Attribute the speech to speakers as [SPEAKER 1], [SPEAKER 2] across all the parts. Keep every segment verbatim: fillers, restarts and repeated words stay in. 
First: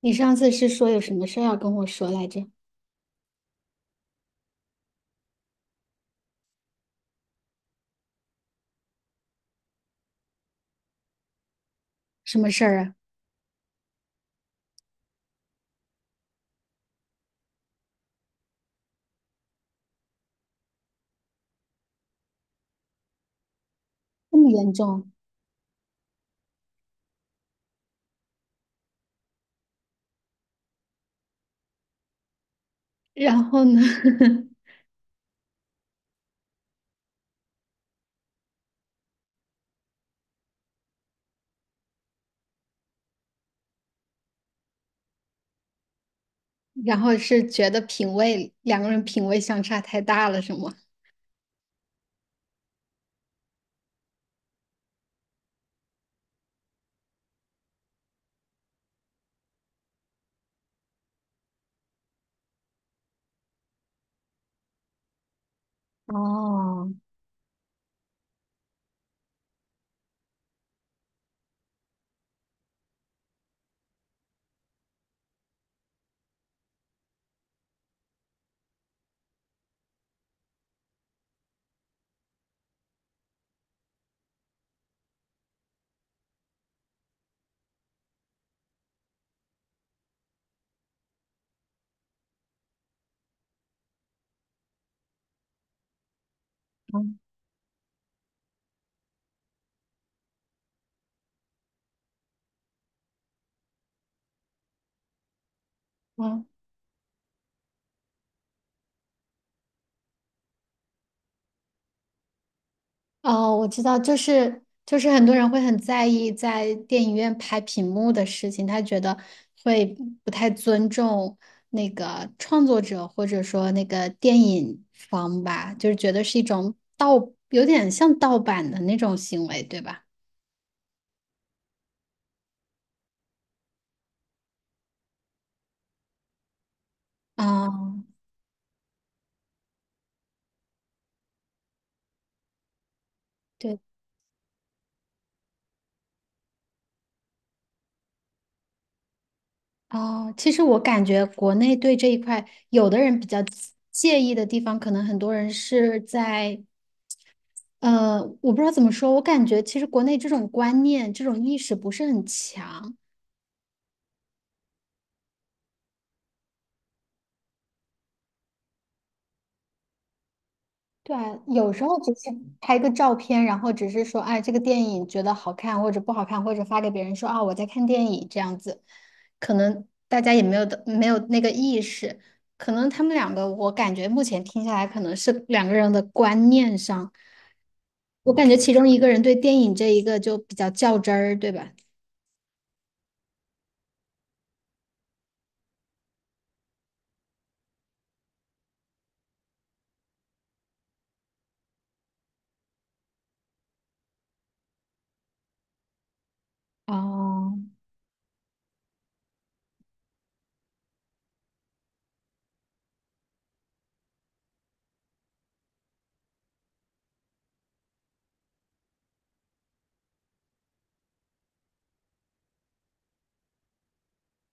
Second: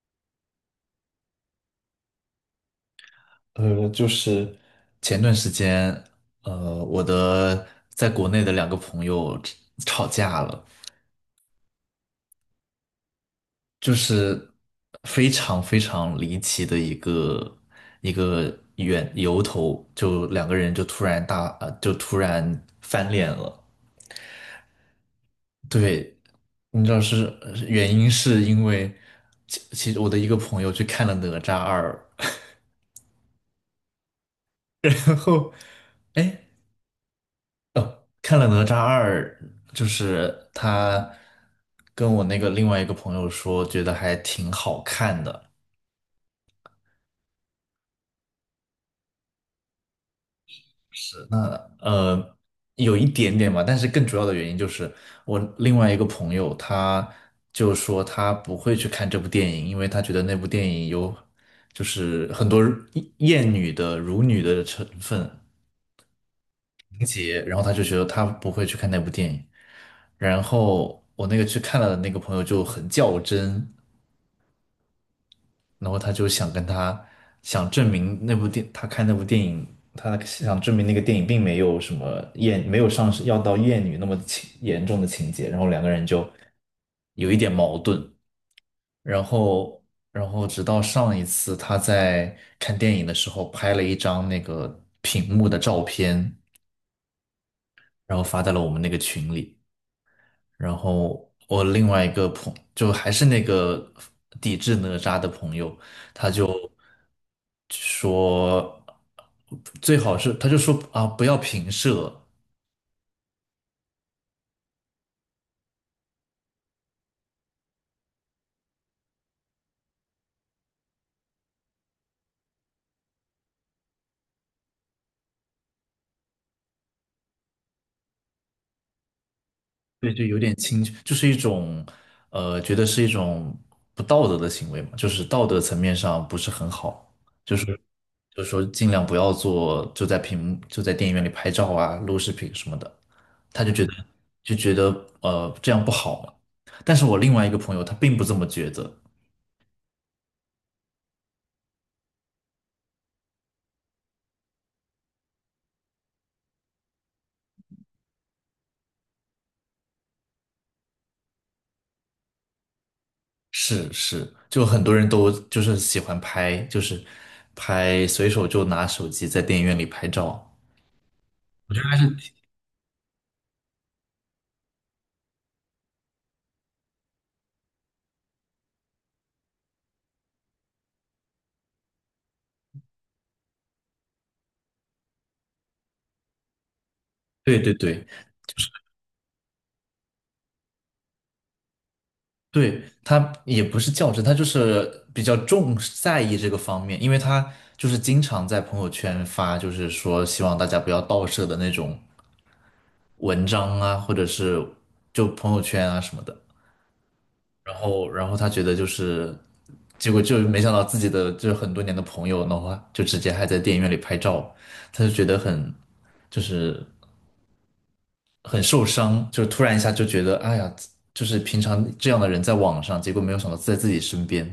[SPEAKER 1] 你上次是说有什么事儿要跟我说来着？
[SPEAKER 2] 呃，就是前段时间，呃，我的在国内的两个朋友吵架了。
[SPEAKER 1] 什么事儿啊？
[SPEAKER 2] 就是非常非常离奇的一个一个缘由头，就两个人就突然大，呃，就突然翻脸了。
[SPEAKER 1] 这么严重？
[SPEAKER 2] 对。你知道是呃原因是因为其其实我的一个朋友去看了《哪吒二》。
[SPEAKER 1] 然后呢？
[SPEAKER 2] 然后，哎。看了《哪吒二》，就是他跟我那个另外一个朋友说，觉得还挺好看的。
[SPEAKER 1] 然后是觉得品味，两个人品味相差太大了，是吗？
[SPEAKER 2] 呃，有一点点吧，但是更主要的原因就是我另外一个朋友他就说他不会去看这部电影，因为他觉得那部电影有就是很多厌女的、辱女的成分
[SPEAKER 1] 哦，
[SPEAKER 2] 情节，然后他就觉得他不会去看那部电影。然后我那个去看了的那个朋友就很较真。然后他就想跟他想证明那部电，他看那部电影，他想证明那个电影并没有什么厌，没有上升要到厌女那么情严重的情节，然后两个人就有一点矛盾。然后然后直到上一次他在看电影的时候拍了一张那个屏幕的照片，
[SPEAKER 1] 嗯
[SPEAKER 2] 然后发在了我们那个群里。然后我另外一个朋就还是那个抵制哪吒的朋友，他
[SPEAKER 1] 嗯，
[SPEAKER 2] 就说最好是他就说啊不要平射。
[SPEAKER 1] 哦，我知道，就是就是很多人会很在意在电影院拍屏幕的事情，他觉得会不太尊重那个创作者或者说那个电影方吧，就是觉得是一种盗，有点像盗版的那种行为，对吧？
[SPEAKER 2] 对，就有点轻，就是一种，呃，觉得是一种不道德的行为嘛，就是道德层面上不是很好，就是
[SPEAKER 1] 啊，
[SPEAKER 2] 就是说尽量不要做，就在屏幕就在电影院里拍照啊、录视频什么的。他就
[SPEAKER 1] 对
[SPEAKER 2] 觉得就觉得呃这样不好嘛。但是我另外一个朋友他并不这么觉得。
[SPEAKER 1] 啊，其实我感觉国内对这一块，有的人比较介意的地方，可能很多人是在呃，我不知道怎么说，我感觉其实国内这种观念、这种意识不是很强。
[SPEAKER 2] 是是，就很多人都就是喜欢拍，就是拍随手就拿手机在电影院里拍照。
[SPEAKER 1] 对啊，有时候只是拍个照片，然后只是说，哎，这个电影觉得好看或者不好看，或者发给别人说啊，我在看电影这样子，可能大家也没有的没有那个意识，可能他们两个，我感觉目前听下来，可能是两个人的观念上，
[SPEAKER 2] 对对对。
[SPEAKER 1] 我感觉其中一个人对电影这一个就比较较真儿，对吧？
[SPEAKER 2] 对，他也不是较真，他就是比较重视在意这个方面，因为他就是经常在朋友圈发，就是说希望大家不要盗摄的那种文章啊，或者是就朋友圈啊什么的。
[SPEAKER 1] 哦，
[SPEAKER 2] 然后，然后他觉得就是，结果就没想到自己的就是很多年的朋友的话，就直接还在电影院里拍照。他就觉得很就是很受伤。就突然一下就觉得，哎呀，就是平常这样的人在网上，结果没有想到在自己身边。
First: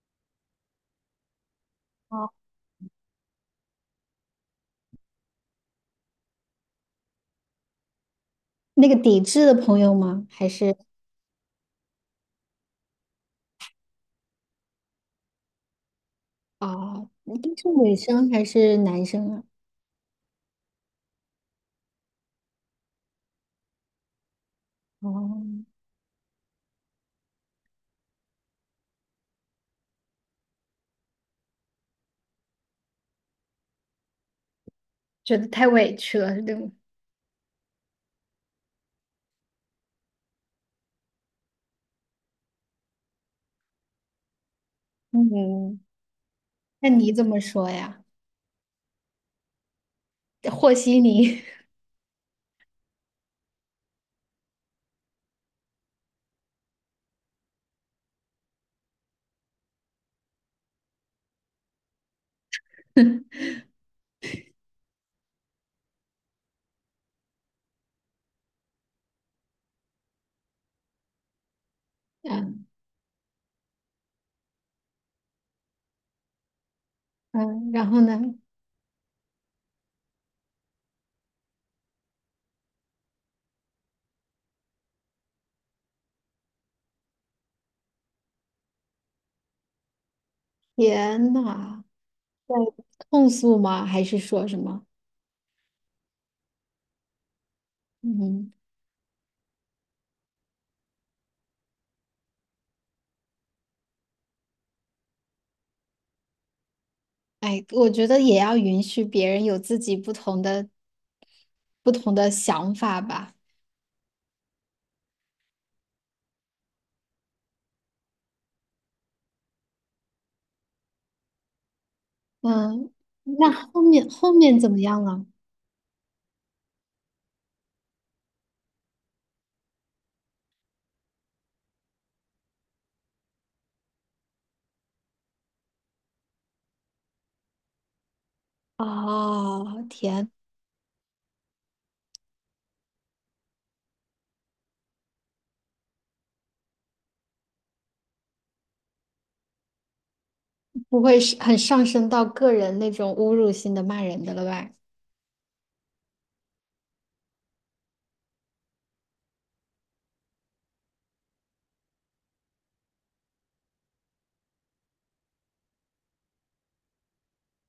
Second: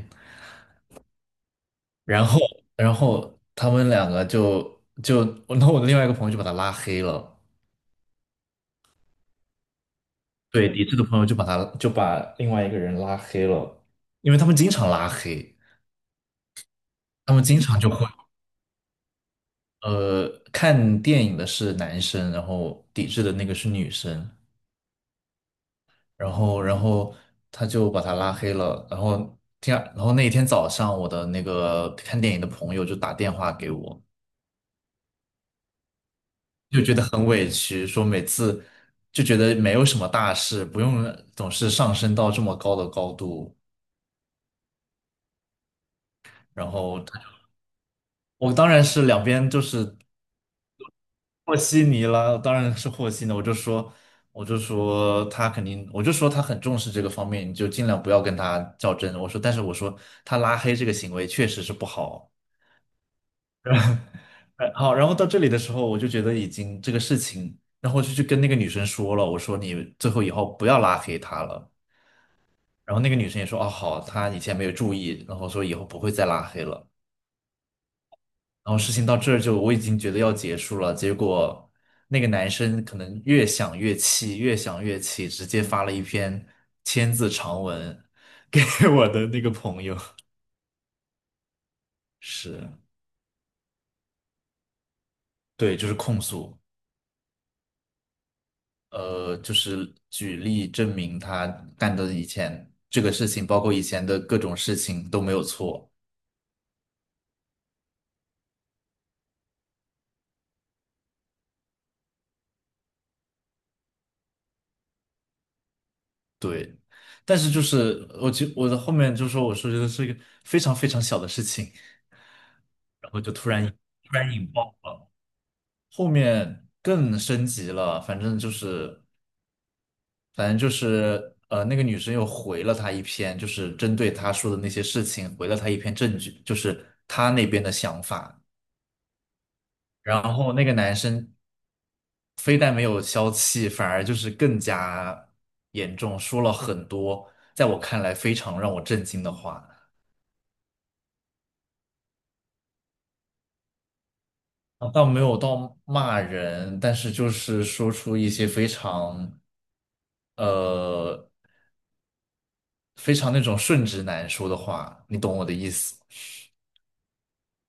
[SPEAKER 2] 然
[SPEAKER 1] 哦，
[SPEAKER 2] 后然后他们两个就就然后我的另外一个朋友就把他拉黑了。
[SPEAKER 1] 那个抵制的朋友吗？还
[SPEAKER 2] 对，
[SPEAKER 1] 是
[SPEAKER 2] 抵制的朋友就把他就把另外一个人拉黑了，因为他们经常拉黑。
[SPEAKER 1] 啊，哦
[SPEAKER 2] 他
[SPEAKER 1] 你
[SPEAKER 2] 们经
[SPEAKER 1] 是
[SPEAKER 2] 常就
[SPEAKER 1] 女
[SPEAKER 2] 会
[SPEAKER 1] 生还是男生啊？
[SPEAKER 2] 呃看电影的是男生，然后抵制的那个是女生。
[SPEAKER 1] 哦。
[SPEAKER 2] 然后然后他就把他拉黑了。然后第二然后那一天早上我的那个看电影的朋友就打电话给我。
[SPEAKER 1] 觉得太委屈了，对吗？
[SPEAKER 2] 就觉得很委屈，说每次就觉得没有什么大事，不用总是上升到这么高的高度。
[SPEAKER 1] 嗯，
[SPEAKER 2] 然
[SPEAKER 1] 那
[SPEAKER 2] 后
[SPEAKER 1] 你
[SPEAKER 2] 他
[SPEAKER 1] 怎
[SPEAKER 2] 就
[SPEAKER 1] 么说呀？
[SPEAKER 2] 我当然是两边就是
[SPEAKER 1] 和稀泥。
[SPEAKER 2] 和稀泥了，当然是和稀泥。我就说，我就说他肯定，我就说他很重视这个方面，你就尽量不要跟他较真。我说，但是我说他拉黑这个行为确实是不好。哎，好，然后到这里的时候，我就觉得已经这个事情，然后就去跟那个女生说了。我说你最后以后不要拉黑他了。
[SPEAKER 1] 嗯，
[SPEAKER 2] 然后那个女生也说，哦，好，她以前没有注意，然后说以后不会再拉黑了。
[SPEAKER 1] 嗯，然后呢？
[SPEAKER 2] 然后事情到这儿就我已经觉得要结束了，结果那个男生可能越想越气，越想越气，直接发了一篇千字长文给 我的那个朋友。
[SPEAKER 1] 天呐，在
[SPEAKER 2] 是。
[SPEAKER 1] 控诉吗？还是说什么？
[SPEAKER 2] 对，就是控诉。
[SPEAKER 1] 嗯，
[SPEAKER 2] 呃，就是举例证明他干的以前这个事情，包括以前的各种事情都没有错。
[SPEAKER 1] 哎，我觉得也要允许别人有自己不同的不同的想法吧。
[SPEAKER 2] 对，但是就是我觉我的后面就说我说觉得是一个非常非常小的事情。
[SPEAKER 1] 嗯，
[SPEAKER 2] 然后就突
[SPEAKER 1] 那
[SPEAKER 2] 然
[SPEAKER 1] 后面
[SPEAKER 2] 突
[SPEAKER 1] 后
[SPEAKER 2] 然引
[SPEAKER 1] 面怎
[SPEAKER 2] 爆
[SPEAKER 1] 么样
[SPEAKER 2] 了。
[SPEAKER 1] 了？
[SPEAKER 2] 后面更升级了。反正就是反正就是呃那个女生又回了他一篇，就是针对他说的那些事情回了他一篇证据，就是他那边的想法。
[SPEAKER 1] 哦，天，
[SPEAKER 2] 然后那个男生非但没有消气，反而就是更加严重，说了很多在我看来非常让我震惊的话。
[SPEAKER 1] 不会是很上升到个人那种侮辱性的骂人的了吧？
[SPEAKER 2] 啊，倒没有到骂人，但是就是说出一些非常呃非常那种顺直男说的话，你懂我的意思吗？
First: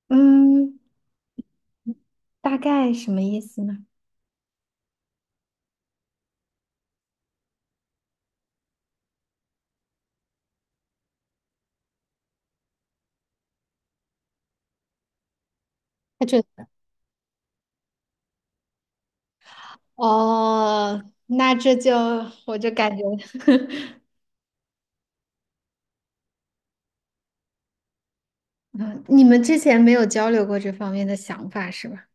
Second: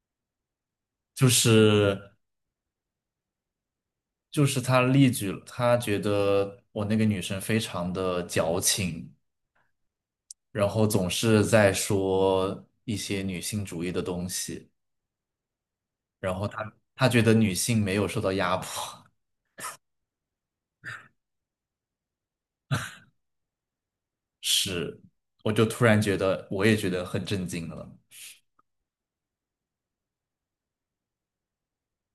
[SPEAKER 1] 嗯，
[SPEAKER 2] 就是
[SPEAKER 1] 大概什么意思呢？
[SPEAKER 2] 就是他例举了，他觉得我那个女生非常的矫情，然后总是在说一些女性主义的东西，
[SPEAKER 1] 他
[SPEAKER 2] 然
[SPEAKER 1] 觉
[SPEAKER 2] 后
[SPEAKER 1] 得
[SPEAKER 2] 他他觉得女性没有受到压迫。
[SPEAKER 1] 哦，那这就我就感觉，
[SPEAKER 2] 是，我就突然觉得我也觉得很震惊了。
[SPEAKER 1] 嗯你们之前没有交流过这方面的想法是吧？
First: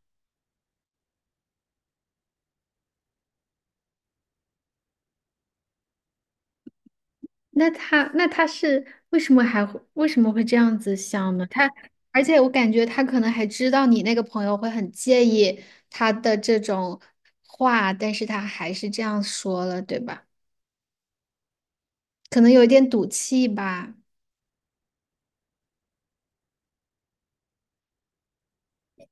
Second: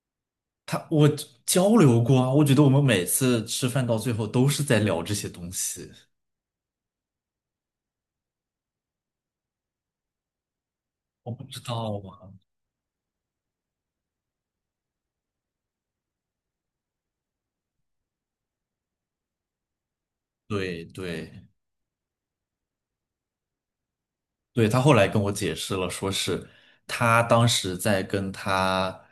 [SPEAKER 2] 他我交流过啊，我觉得我们每次吃饭到最后都是在聊这些东西。
[SPEAKER 1] 那他那他是为什么还会为什么会这样子
[SPEAKER 2] 我
[SPEAKER 1] 想
[SPEAKER 2] 不
[SPEAKER 1] 呢？
[SPEAKER 2] 知
[SPEAKER 1] 他
[SPEAKER 2] 道
[SPEAKER 1] 而
[SPEAKER 2] 啊。
[SPEAKER 1] 且我感觉他可能还知道你那个朋友会很介意他的这种话，但是他还是这样说了，对吧？
[SPEAKER 2] 对对
[SPEAKER 1] 可能有一点赌气吧。
[SPEAKER 2] 对。他后来跟我解释了，说是他当时在跟他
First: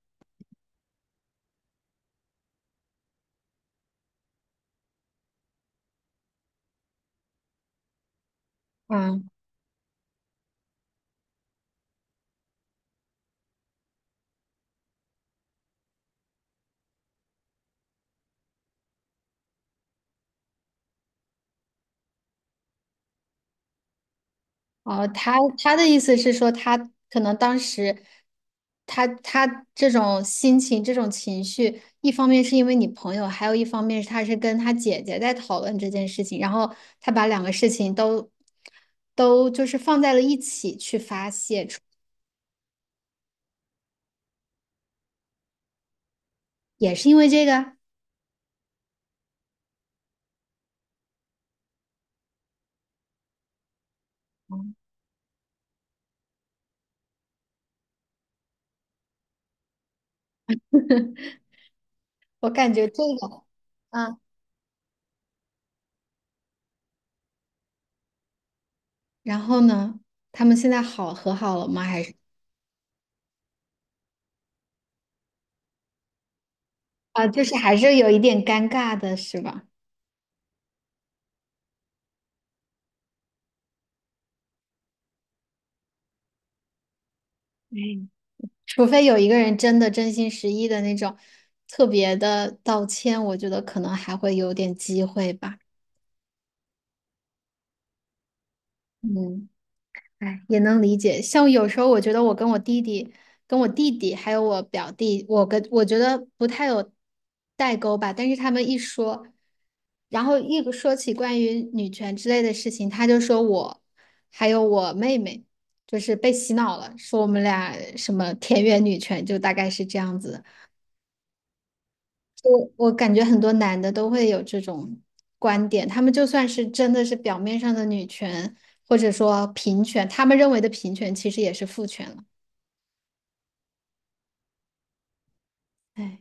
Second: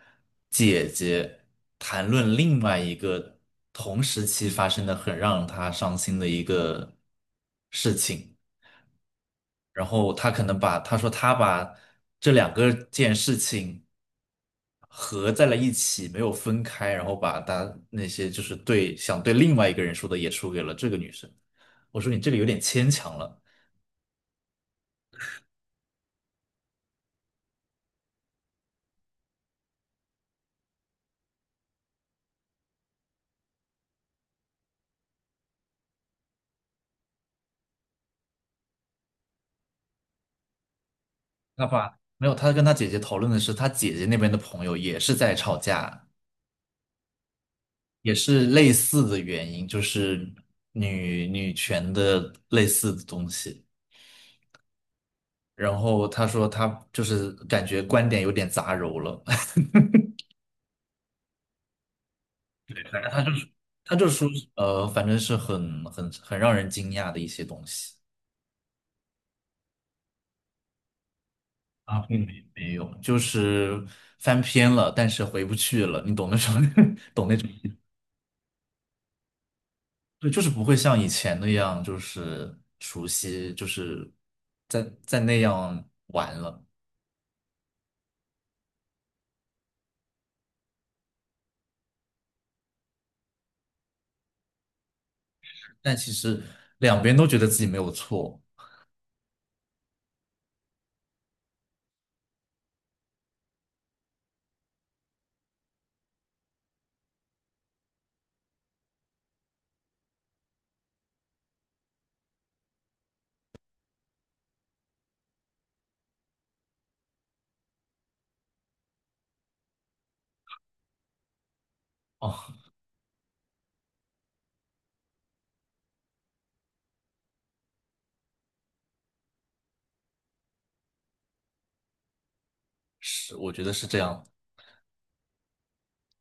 [SPEAKER 2] 姐姐谈论另外一个同时期发生的很让他伤心的一个事情。
[SPEAKER 1] 嗯。
[SPEAKER 2] 然后他可能把他说他把这两个件事情合在了一起，没有分开，然后把他那些就是对想对另外一个人说的也说给了这个女生。我说你这个有点牵强了。
[SPEAKER 1] 哦，他他的意思是说，他可能当时他他这种心情、这种情绪，一方面是因为你朋友，还有一方面是他是跟他姐姐在讨论这件事情，然后他把两个事情都都就是放在了一起去发泄
[SPEAKER 2] 他
[SPEAKER 1] 出，
[SPEAKER 2] 把没有，他跟他姐姐讨论的是他姐姐那边的朋友也是在吵架，
[SPEAKER 1] 也是因为这个，
[SPEAKER 2] 也是类似的原因，就是女女权的类似的东西。
[SPEAKER 1] 嗯
[SPEAKER 2] 然后他说他就是感觉观点有点杂糅了。
[SPEAKER 1] 我感觉这个，
[SPEAKER 2] 他这
[SPEAKER 1] 嗯，
[SPEAKER 2] 说，呃，反正是很很很让人惊讶的一些东西。
[SPEAKER 1] 然后呢，他们现在好和好了吗？
[SPEAKER 2] 啊，
[SPEAKER 1] 还是
[SPEAKER 2] 并没没有，就是翻篇了，但是回不去了，你懂那种，
[SPEAKER 1] 啊，
[SPEAKER 2] 懂那
[SPEAKER 1] 就
[SPEAKER 2] 种。
[SPEAKER 1] 是还是有一点尴尬的，是吧？
[SPEAKER 2] 对，就是不会像以前那样，就是熟悉，就是在在那样。
[SPEAKER 1] 嗯。除非有一个人真的真心实意的那种特别的道歉，我觉得可能还会有点机会吧。
[SPEAKER 2] 但其实两边都觉得自己没有错。
[SPEAKER 1] 嗯，哎，也能理解。像有时候我觉得我跟我弟弟、跟我弟弟还有我表弟，我跟我觉得不太有代沟吧。但是他们一说，然后一说起关于女权之类的事情，他就说我还有我妹妹就是被洗脑了，说我们俩什么田园女权，就大概是这样子的。
[SPEAKER 2] 哦，
[SPEAKER 1] 我我感觉很多男的都会有这种观点，他们就算是真的是表面上的女权，或者说平权，他们认为的平权其实也是父权了。
[SPEAKER 2] 是，我觉得是这样。
[SPEAKER 1] 哎，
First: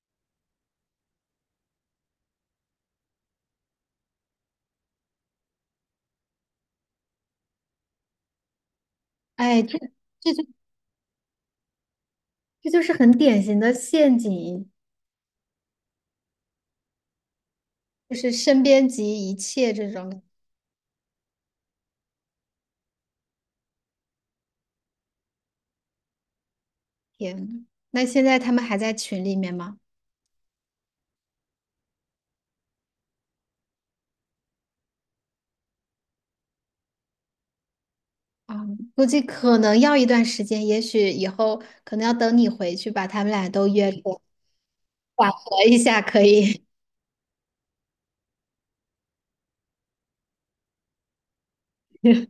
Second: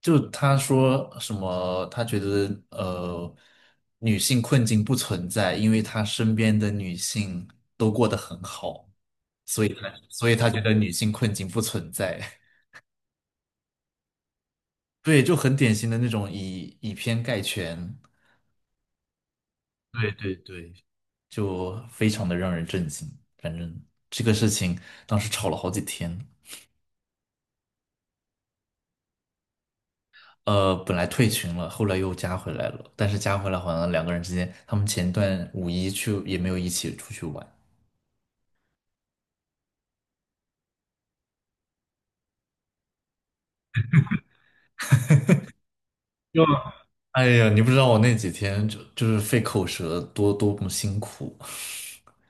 [SPEAKER 2] 就他说什么，他觉得呃，女性困境不存在，因为他身边的女性都过得很好。
[SPEAKER 1] 哎，
[SPEAKER 2] 所以
[SPEAKER 1] 这
[SPEAKER 2] 他所以他觉得女性困境不存在。
[SPEAKER 1] 这就是很典型的陷阱，
[SPEAKER 2] 对，就很典型的那种以以偏概全。
[SPEAKER 1] 就是身边及一切这
[SPEAKER 2] 对
[SPEAKER 1] 种。
[SPEAKER 2] 对对。就非常的让人震惊。反正这个事情当时吵了好几天。
[SPEAKER 1] 天，那现在他们还在群里面吗？
[SPEAKER 2] 呃，本来退群了，后来又加回来了，但是加回来好像两个人之间，他们前段五一去也没有一起出去玩。
[SPEAKER 1] 啊、估计可能要一段时间，也许以后可能要等你回去把他们俩都约出来，缓和一下可
[SPEAKER 2] 就
[SPEAKER 1] 以。
[SPEAKER 2] 哎呀，你不知道我那几天就就是费口舌多多么辛苦。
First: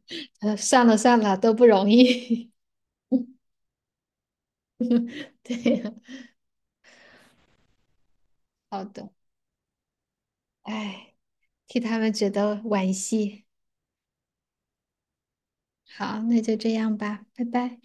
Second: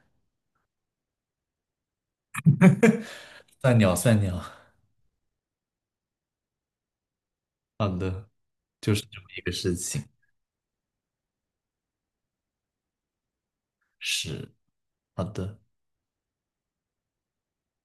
[SPEAKER 1] 呃，算了算了，都不容易。
[SPEAKER 2] 算鸟算鸟。
[SPEAKER 1] 对呀，
[SPEAKER 2] 好的，
[SPEAKER 1] 好
[SPEAKER 2] 就是
[SPEAKER 1] 的，
[SPEAKER 2] 这么一个事情。
[SPEAKER 1] 哎，替他们觉得惋惜。
[SPEAKER 2] 是。好的。
[SPEAKER 1] 好，那就这样吧，拜拜。